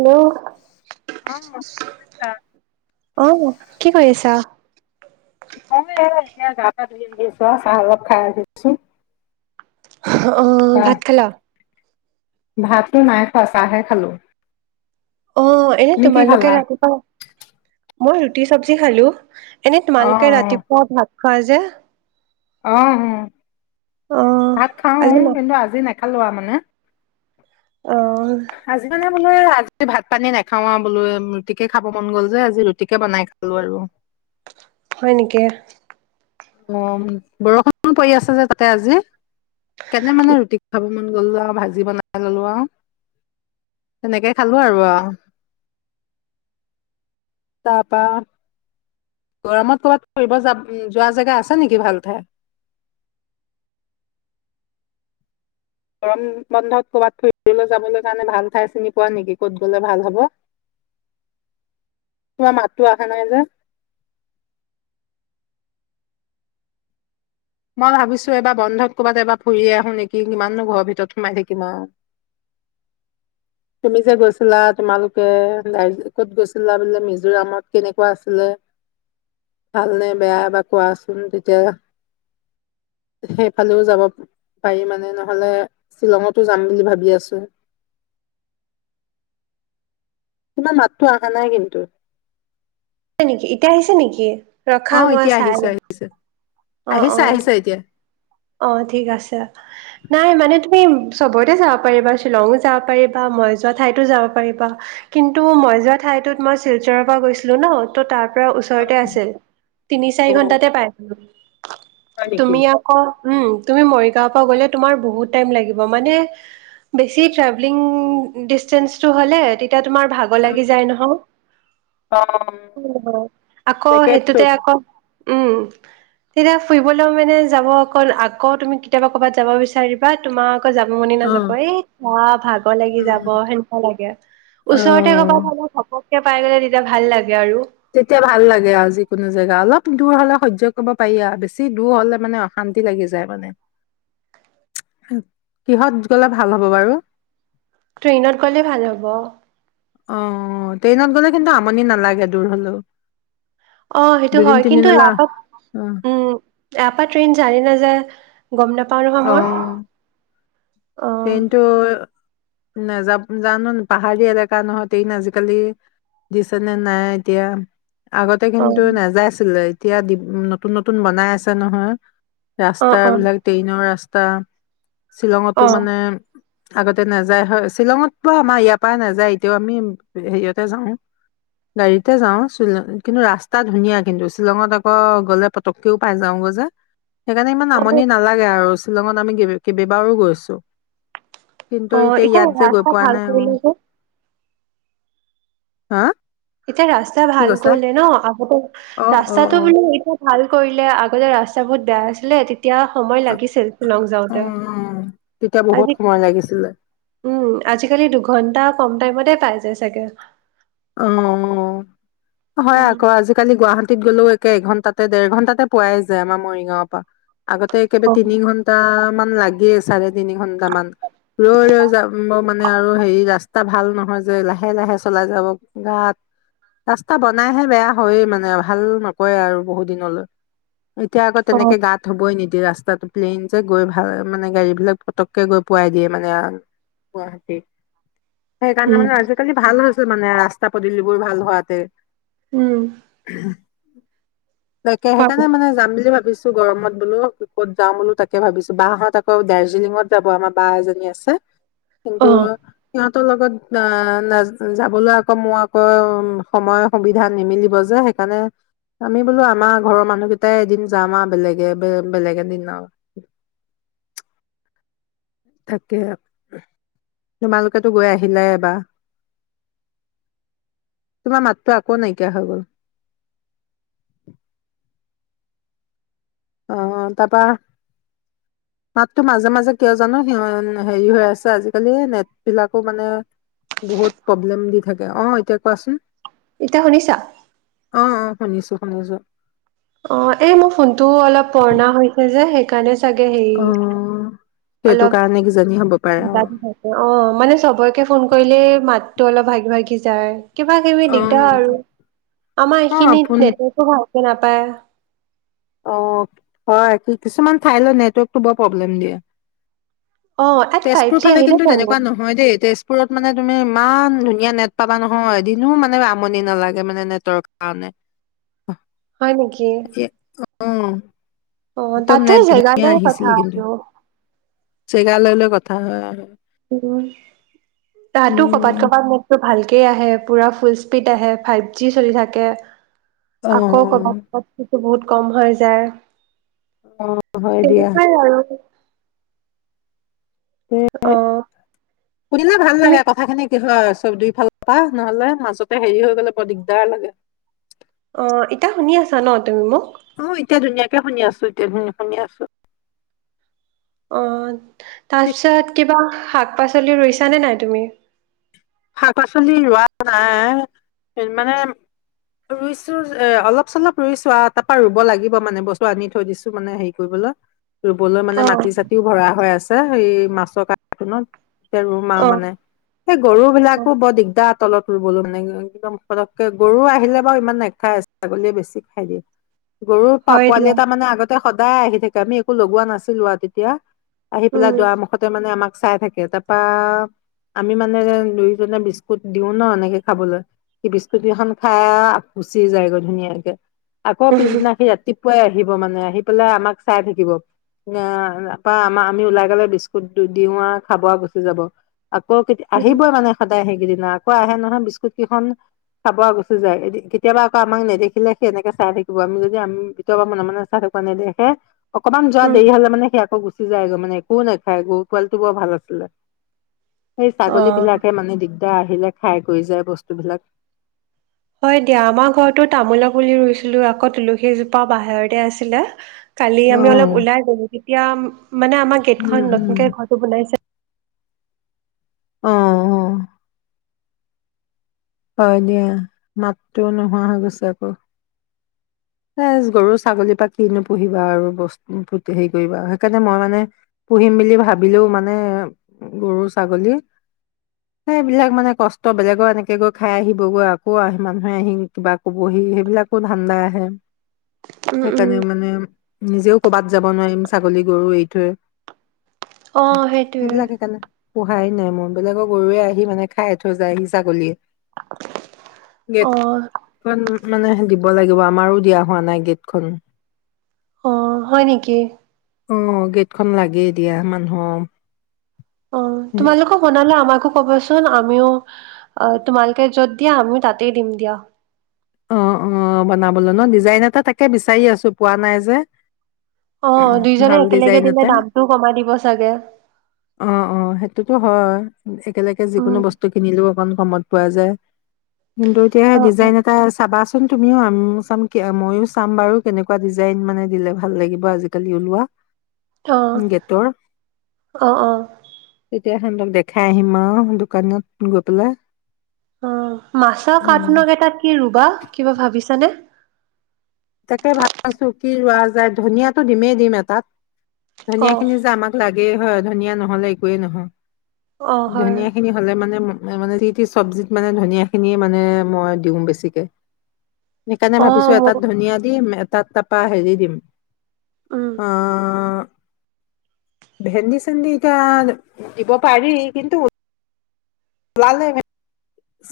Hello অ অহ কি কৰি আছা? [inaudible] মই এতিয়া গা পা ধুই, যাব গৈছো আ চাল খাইাই দিছো আহ ভাত খালা? ভাতটো নাই খোৱা, চাহহে খালোঁ। অ' এনে তোমালোকে ৰাতিপুৱা মই ৰুটি চবজি খালোঁ। এনেই অ অ তোমালোকে ৰাতিপুৱা ভাত খোৱা যে অ' উম। অ', ভাত খাও, আজি মা কিন্তু আজি নাখালো আৰু মানে। অ'। বোলো‌ আজি ভাত পানী নাখাও বোলো ৰুটিকে খাব মন গ'ল যে আজি ৰুটিকে বনাই খালো আৰু। হয় নেকি? অ' বৰষুণ পৰি আছে যে তাতে আজি, তেনে মানে ৰুটি খাব মন গ'ল, আৰু ভাজি বনাই ললো আৰু সেনেকে খালো আৰু ও তাৰপৰা। গৰমত ক'বাত ফুৰিব যা যোৱা জেগা আছে নেকি ভাল ঠাই? গৰম বন্ধত ক'ৰবাত ফুৰিবলৈ যাবলৈ কাৰণে ভাল ঠাই চিনি পোৱা নেকি, ক'ত গলে ভাল হব? তোমাৰ মাতটো অহা নাই যে মই ভাবিছো এবাৰ বন্ধত কৰবাত এবাৰ ফুৰি আহো নেকি কিমাননো ঘৰৰ ভিতৰত সোমাই থাকিম আৰু। তুমি যে গৈছিলা তোমালোকে দাৰ্জিলিংত কত গৈছিলা বোলে মিজোৰামত কেনেকুৱা আছিলে ভালনে বেয়া এবাৰ কোৱাচোন তেতিয়া। সেইফালেও যাব পাৰি মানে নহলে শ্বিলঙতো যাম বুলি ভাবি আছো। তোমাৰ মাতটো অহা নাই কিন্তু। নেকি এতিয়া আহিছে নেকি? ৰখা অ' মই এতিয়া চাই আহিছে লওঁ আহিছে, অ', আহিছে অ', আহিছে এতিয়া। সেই সবতে চাব পাৰিবা বা শ্বিলঙো যাব পাৰিবা মই যোৱা ঠাইতো যাব পাৰিবা কিন্তু মই যোৱা ঠাইতত মই শিলচৰৰ পৰা গৈছিলো ন ত' তাৰ তাৰ ওচৰতে আছে, অ তিনি অ চাৰি ঘন্টাতে পাইছিলো। হয় নেকি তুমি আকৌ উম তুমি মৰিগাঁও পৰা গ'লে তোমাৰ বহুত টাইম লাগিব মানে, বেছি ট্ৰেভেলিং ডিচেঞ্চটো হ'লে তেতিয়া তোমাৰ ভাগৰ লাগি যায় নহয় অ অ নহ আকৌ সেইটোতে জেকেটটোত আকৌ উম তেতিয়া ফুৰিবলৈও মানে যাব অ' আকৌ তুমি কেতিয়াবা ক'ৰবাত যাব বিচাৰিবা তোমাৰ ক যাব মনে অ নাযাব, এই যা ভাগৰ লাগি যাব সেনেকুৱা লাগে অ ওচৰতে কৰবাত তেতিয়া পাই গলে তেতিয়া ভাল লাগে আৰু। তেতিয়া ভাল লাগে আৰু যিকোনো জেগা অলপ দূৰ হলে হৈয্য কৰিব পাৰি আৰু বেছি দূৰ হলে মানে অশান্তি লাগি যায়। মানে কিহত গলে ভাল হব বাৰু? ট্ৰেইনত গ'লে ভাল হ'ব। অ' ট্ৰেইনত গলে কিন্তু আমনি নালাগে দূৰ হলেও। অ' সেইটো দুদিন হয় কিন্তু তিনিদিনলৈ এপ অ উম ইয়াৰ পৰা ট্ৰেইন যাই নে নাযায়। গম নাপাও নহয় মই। অ', অ', কিন্তু নাযাব জানো পাহাৰী এলেকা নহয় ন আজিকালি দিছে নে নাই এতিয়া। আগতে কিন্তু অ', নাযায় ছিলে এতিয়া নতুন নতুন বনাই আছে নহয় অ', ৰাস্তা অ', বিলাক ৰাস্তা অ', শ্বিলঙতো মানে আগতে নাযায় হয় শ্বিলঙত বা আমাৰ ইয়াৰ পৰা নাযায় এতিয়াও আমি হেৰিয়তে যাওঁ গাড়ীতে যাওঁ কিন্তু ৰাস্তা ধুনীয়া কিন্তু শ্বিলঙত আকৌ গলে পতককেও পাই যাওঁগৈ যে সেইকাৰণে ইমান অ'। আমনী আৰু শ্বিলঙত আমি কেই কেইবাবাৰো গৈছোঁ অ এতিয়া ৰাস্তা ভাল কৰিলে যে হা এতিয়া ৰাস্তা কি ভাল কৈছা কৰিলে ন আগতে অ অ অ ৰাস্তাতটো বোলে এতিয়া ভাল কৰিলে আগতে ৰাস্ত বহুত বেয়া আছিলে তে তেতিয়া সময় অ অ, লাগিছিল চিলং অ। যাওঁতে। তেতিয়া বহুত আজি সময় লাগিছিলে উম, আজিকালি দুঘন্টা কম টাইমতে পাই যায় চাগে। অহ' হয় উম। আকৌ, আজিকালি গুৱাহাটীত গ'লেও কে এঘন্টাতে, দেৰ ঘণ্টাতে পোৱাই যায় আমাৰ মৰিগাওঁৰ পৰা। আগতে একেবা অ', তিনি ঘণ্টা মানে লাগিয়ে চাৰে তিনি ঘন্টা মান ৰৈ ৰৈ যাব মানে আৰু হেৰি ৰাস্তা ভাল নহয় যে লাহে লাহে চলাই যাব গাত ৰাস্তা বনাইহে, বেয়া হয় মানে ভাল নকৰে আৰু বহুত দিনলৈ এতিয়া আকৌ অ', তেনেকে গাত হ'বই নিদিয়ে। ৰাস্তাটো প্লেইন যে গৈ ভাল মানে গাড়ী বিলাক পটককে গৈ পোৱাই দিয়ে মানে আহ গুৱাহাটী। সেইকাৰণে উম, মানে আজিকালি ভাল হৈছে। তোৰ মানে ৰা ৰাস্তা পদূলি বোৰৰ ভাল হোৱাতে উম। তাকে হয়, সেইকাৰণে মানে যাম বুলি ভাবিছো গৰমত বোলো ক'ত যাওঁ বোলো তাকে ভাবিছো, বা হঁত আকৌ দাৰ্জিলিঙত যাব আমাৰ বা এজনী আছে। কিন্তু অ', সিহঁত ত লগত না নাজ যাবলে ক মোৰ আক উম সময় সুবিধা নিমিলিব যে, সেইকাৰণে আমি বোলো আমাৰ ঘৰৰ মানুহ কেইটাই এদিন যাম আও বেলেগে বেলেগ এদিন আও। তাকে তোমালোকেতো গৈ আহিলাই এবাৰ, তোমাৰ মাতটো আকৌ নাইকিয়া হৈ গল। অ তাৰাপা মাততো মাজে মাজে কিয় জানো সিহ হেৰি হৈ আছে আজিকালি নেট বিলাকো মানে বহুত প্ৰব্লেম দি থাকে, অঁ এতিয়া কোৱাচোন এতিয়া শুনিছা? অঁ অঁ। শুনিছো শুনিছো। অ, এই মো ফোন টো অলপ পুৰণা হৈছে যে, সেই কাৰণে চাগে সেই। অ সেইটো কাৰণে কিজানি। হ'ব পাৰে অ [unintelligible] থাকে অ মানে চবকে ফোন কৰি খালি মাতটো অলপ ভাগি ভাগি যায়। কিবা কিবি অ দিগদাৰ আৰু আমাৰ অ এইখিনিত আপোন [unintelligible] [unintelligible] নাপায় অ হয় কি কিছুমান ঠাইলৈ নেটৱৰ্কটো বৰ প্ৰব্লেম দিয়ে অ ইয়াত ফাইভ তেজপুৰ জি ফালে আহিলে কিন্তু জানো তেনেকুৱা নহয় দেই তেজপুৰ ফোনত মানে তুমি ইমান ধুনীয়া নেট পাবা নহয় এদিনো মানে আমনি নালাগে মানে নেটৰ কাৰণে হয় নেকি উম অ তাতো জেগা ন কথা [unintelligible] কিন্তু জেগা লৈ লৈ কথা হয় আৰু উম তাহাতো কবাত উম কবাত নেটটো ভাল কে আহে পুৰা ফুল স্পীড আহে ফাইভ জি চলি থাকে অ আকৌ কব ক বহুত কম হৈ যায় অ হয় দিয়া তেনেকুৱাই আৰু অ [unintelligible] সুধিলে ভাল তুমি লাগে কথা খিনি কি হয় চব দুইফাল পা নহলে মাজতে হেৰি হৈ গলে বৰ দিগদাৰ লাগে অ এতিয়া শুনি আছা ন তুমি মোক অ এতিয়া ধুনীয়াকে শুনি আছো এতিয়া ধুন শুনি আছো অহ তি- তাৰপিছত কিবা শাক শাক পাচলি ৰুইছা নে নাই তুমি শাক পাচলি ৰোৱা নাই মানে ৰুইছো এ অলপ চলপ ৰুইছো আও তাপা ৰুব লাগিব মানে বস্তু আনি থৈ দিছো মানে হেৰি কৰিবলে ৰুবলৈ মানে অ মাটি চাটিও ভৰা হয় আছ আছে এই মাছৰ কাৰ্টুনত এতিয়া ৰুম আও অ মানে সেই গৰু অ বিলাকো বৰ দিগদাৰ তলত ৰুবলে মানে একদম পটককে গৰু আহিলে বাৰু ইমান নেখাই ছাগলীয়ে বেছি খাই দিয়ে গৰুৰ পা হয় পোৱালি দিয়া এটা মানে আগতে সদায় আহি থাকে আমি একো লগোৱা নাছিলো আ তেতিয়া। আহি পেলাই উম দুৱাৰ মূখতে মানে আমাক চাই থাকে। তাৰপা আমি মানে দুইজনে বিস্কুট দিও ন এনেকে খাবলৈ, সি বিস্কুট কেইখন খা আক গুচি যায়গৈ ধুনীয়াকে। আকো উম পিছদিনা সি ৰাতিপ পুৱাই আহিব মানে আহি পেলাই আমাক চাই থাকিব তাপা আমা আমি ওলাই গলে বিস্কুট দু দিও আৰ খাব আৰু গুচি যাব। আকৌ কেত আহিবই মানে। সেইকেইদিনা আকৌ আহে নহয় বিস্কুট কেইখন খাব আউ গুচি যায়। এদি কেতিয়াবা আকৌ আমাক নেদেখিলে সেই এনেকে চাই থাকিব আমি যদি আম ভিতৰৰ পা মনে মনে চাই থাকো নেদেখে অকমান যোৱা উম দেৰি হলে মানে আকো গুচ গুচি যায়গৈ মানে একো নেখায়, গৰু পোৱালি টো বৰ ভাল আছিলে। সেই অ ছাগলী বিলাক আহিলে খায় কই যায় বস্তু বিলাক। হয় দিয়া আমাৰ ঘৰতো তামোলৰ পুলি ৰুইছিলো আকো তুলসীজোপা বাহিৰতে আছিলে কালি আমি উম, অলপ ওলাই গলোগে এতিয়াআম মানে আমাৰ উম, গেটখন উম, নতুনকে ঘৰটো বনাই আছে। অ, অ। হয় দিয়া মাকটোও নোহোৱা হৈ গৈছে আকৌ। এ গৰু ছাগলীৰ পা কিনো পুহিবা আৰু বস ফূ হেৰি কৰিবা, সেইকাৰণে মই মানে পুহিম বুলি ভাবিলেও মানে গৰু ছাগলী সেইবিলাক মানে কষ্ট বেলেগৰ এনেকে গৈ খাই আহিবগৈ আকৌ আহ মানুহে আহি কিবা ক'বহি সেইবিলাকো ধান্দা আহে। উম উম সেইকাৰণে মানে নিজেও কৰবাত যাব নোৱাৰিম ছাগলী গৰু এৰি থৈ। অ সেইটোৱে। সেইবিলাক সেইকাৰণে পোহাই নাই মই বেলেগৰ গৰুৱে আহি মানে খাই থৈ যায় হি ছাগলীৱে। অ। খন মানে দিব লাগিব আমাৰো দিয়া হোৱা নাই গেটখন। অ হয় নেকি। উম, গেটখন লাগে দিয়া মানুহ। অ তোমালোকৰ বনালা আমাৰ কো কবাচোন আমিও অ তোমালোকে য'ত দিয়া আমিও তাতেই দিম দিয়া। অ, অ বনাবলৈ ন ডিজাইন এটা তাকে বিচাৰি আছো পোৱা নাই যে। অ দুইজনে ভাল একেলগে ডিজাইন দিলে এটা দামটোও কমাই দিব চাগে। অ অ সেইটোতো হয়। একেলগে যিকোনো উম বস্তু কিনিলো অকন কমত পোৱা যায়। কিন্তু এতিয়া অ ডিজাইন এট চাবাচোন তুমিও আমিও চাম মইয়ো চাম বাৰু কেনেকুৱা ডিজাইন মানে দিলে ভাল লাগিব আজিকালি ওলোৱা। অ', গেটৰ অ', অ'। তেতিয়া [unintelligible] দেখাই আহিম আৰু দোকানত গৈ পেলাই। অ', মাছৰ কাঠ উম নং এটাত কি ৰুবা? কিবা ভাবিছা? [unintelligible] তাকে, ভাবিছোঁ কি ৰোৱা যায়, ধনিয়াটো দিমেই দিম এটাত। অ ধনিয়াখিনি যে, আামাক লাগ [unintelligible] হয়, ধনিয়া নহ'লে একোয়েই নহয়। অ হয় ধনিয়াখিনি হ'লে মানে মানে [unintelligible] চব্জিত মানে ধনিয়াখিনিয়ে মানে মই দিওঁ বেছিকে। সেইকাৰণে অ ভাবিছোঁ এটাত মোৰ ধনিয়া দিম, এটাত তাপা হেৰি দিম। উম অ' ভেন্দি, চেন্দি এতিয়া দিব পাৰি, কিন্তু। ওলালে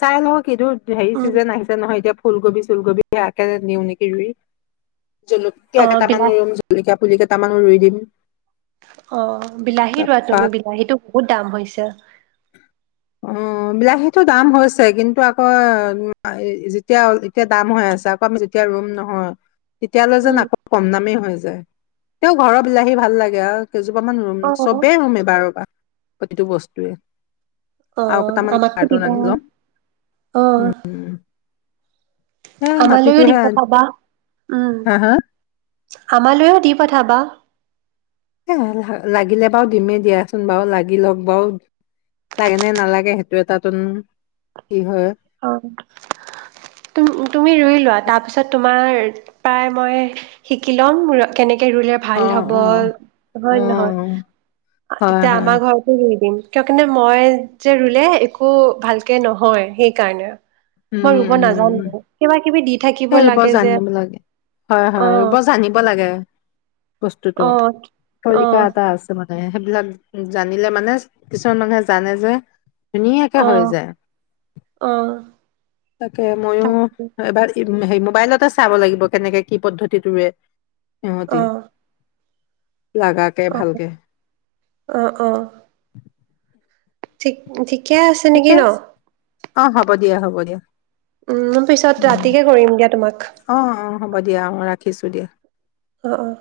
চাই লওঁ [unintelligible] হেৰি উম চিজন আহিছে নহয়, এতিয়া ফুলকবি চুলকবি তিয়াহ কে দিওঁ নেকি ৰুই, জলকীয়া অ কেইটামান বিলাহ ৰুম জলকীয়া, পুলি কেইটামানো ৰুই দিম। অ বিলাহী ৰোৱা তুমি তাৰপাত বিলাহীটো বহুত দাম হৈছে। উম বিলাহী, সেইটো দাম হৈছে কিন্তু আকৌ যেতিয়া এতিয়া দাম হৈ আছে আকৌ আমি যেতিয়া ৰুম নহয়। তেতিয়ালৈ যেন উম আকৌ কম দামেই হৈ যায়। তেওঁ ঘৰৰ বিলাহী ভাল লাগে আৰু কেইজোপা মান ৰুম অ চবেই ৰুম এবাৰ এবাৰ, প্ৰতিটো বস্তুৱে, অ আমাৰ, সেইটো ৰান্ধি লম উম উম, সে আমালৈও দি মাটিটোহে পঠাবা উম হা হা আমালৈও দি পঠাবা। [inaudible] এ লাগিলে বাৰু দিমেই দিয়াচোন বাৰু লাগি লওক বাৰু লাগে নে নালাগে সেইটো এটাচোন, অঁ তুম তুমি ৰুই লোৱা তাৰপিছত তুম তোমাৰ পৰাই মই শিকি ল'ম ৰ কেনেক কে ৰুলে অ ভাল হ'ব, অ হয় অ নে নহয়? হয় তেতিয়া হয় আমাৰ ঘৰটো ৰুই দিম। কিয় কাৰনে মই যে ৰুলে একো ভালকে নহয় সেই কাৰণে। উম মই ৰুব নাজানো, উম কিবা কিবি দি থাকিব সেই ৰুব লাগে যে জানিব লাগে হয়, অ হয়, ৰুব জানিব লাগে, বস্তুটো অ অ তৰিকা এটা আছে মান সেইবিলাক জানিলে মানে, কিছুমান মানুহে জানে যে ধুনীয়াকে অ হৈ যায়। অ তাকে, মইও তাকে এবাৰ সেই মোবাইলতে চাব লাগিব কেনেকে, কি পদ্ধতিত ৰোৱে। সিহঁতি অ লাগাকে অ ভালকে। অ অ ঠিক, ঠিক ঠিকেই আছে নিকি ঠিকে ন? আছে, অ', হ'ব দিয়া, হ'ব দিয়া। উম, মই পিছত উম ৰাতিকে কৰিম দিয়া তোমাক। অ', অ', হ'ব দিয়া অ', ৰাখিছোঁ দিয়া। অ', অ'।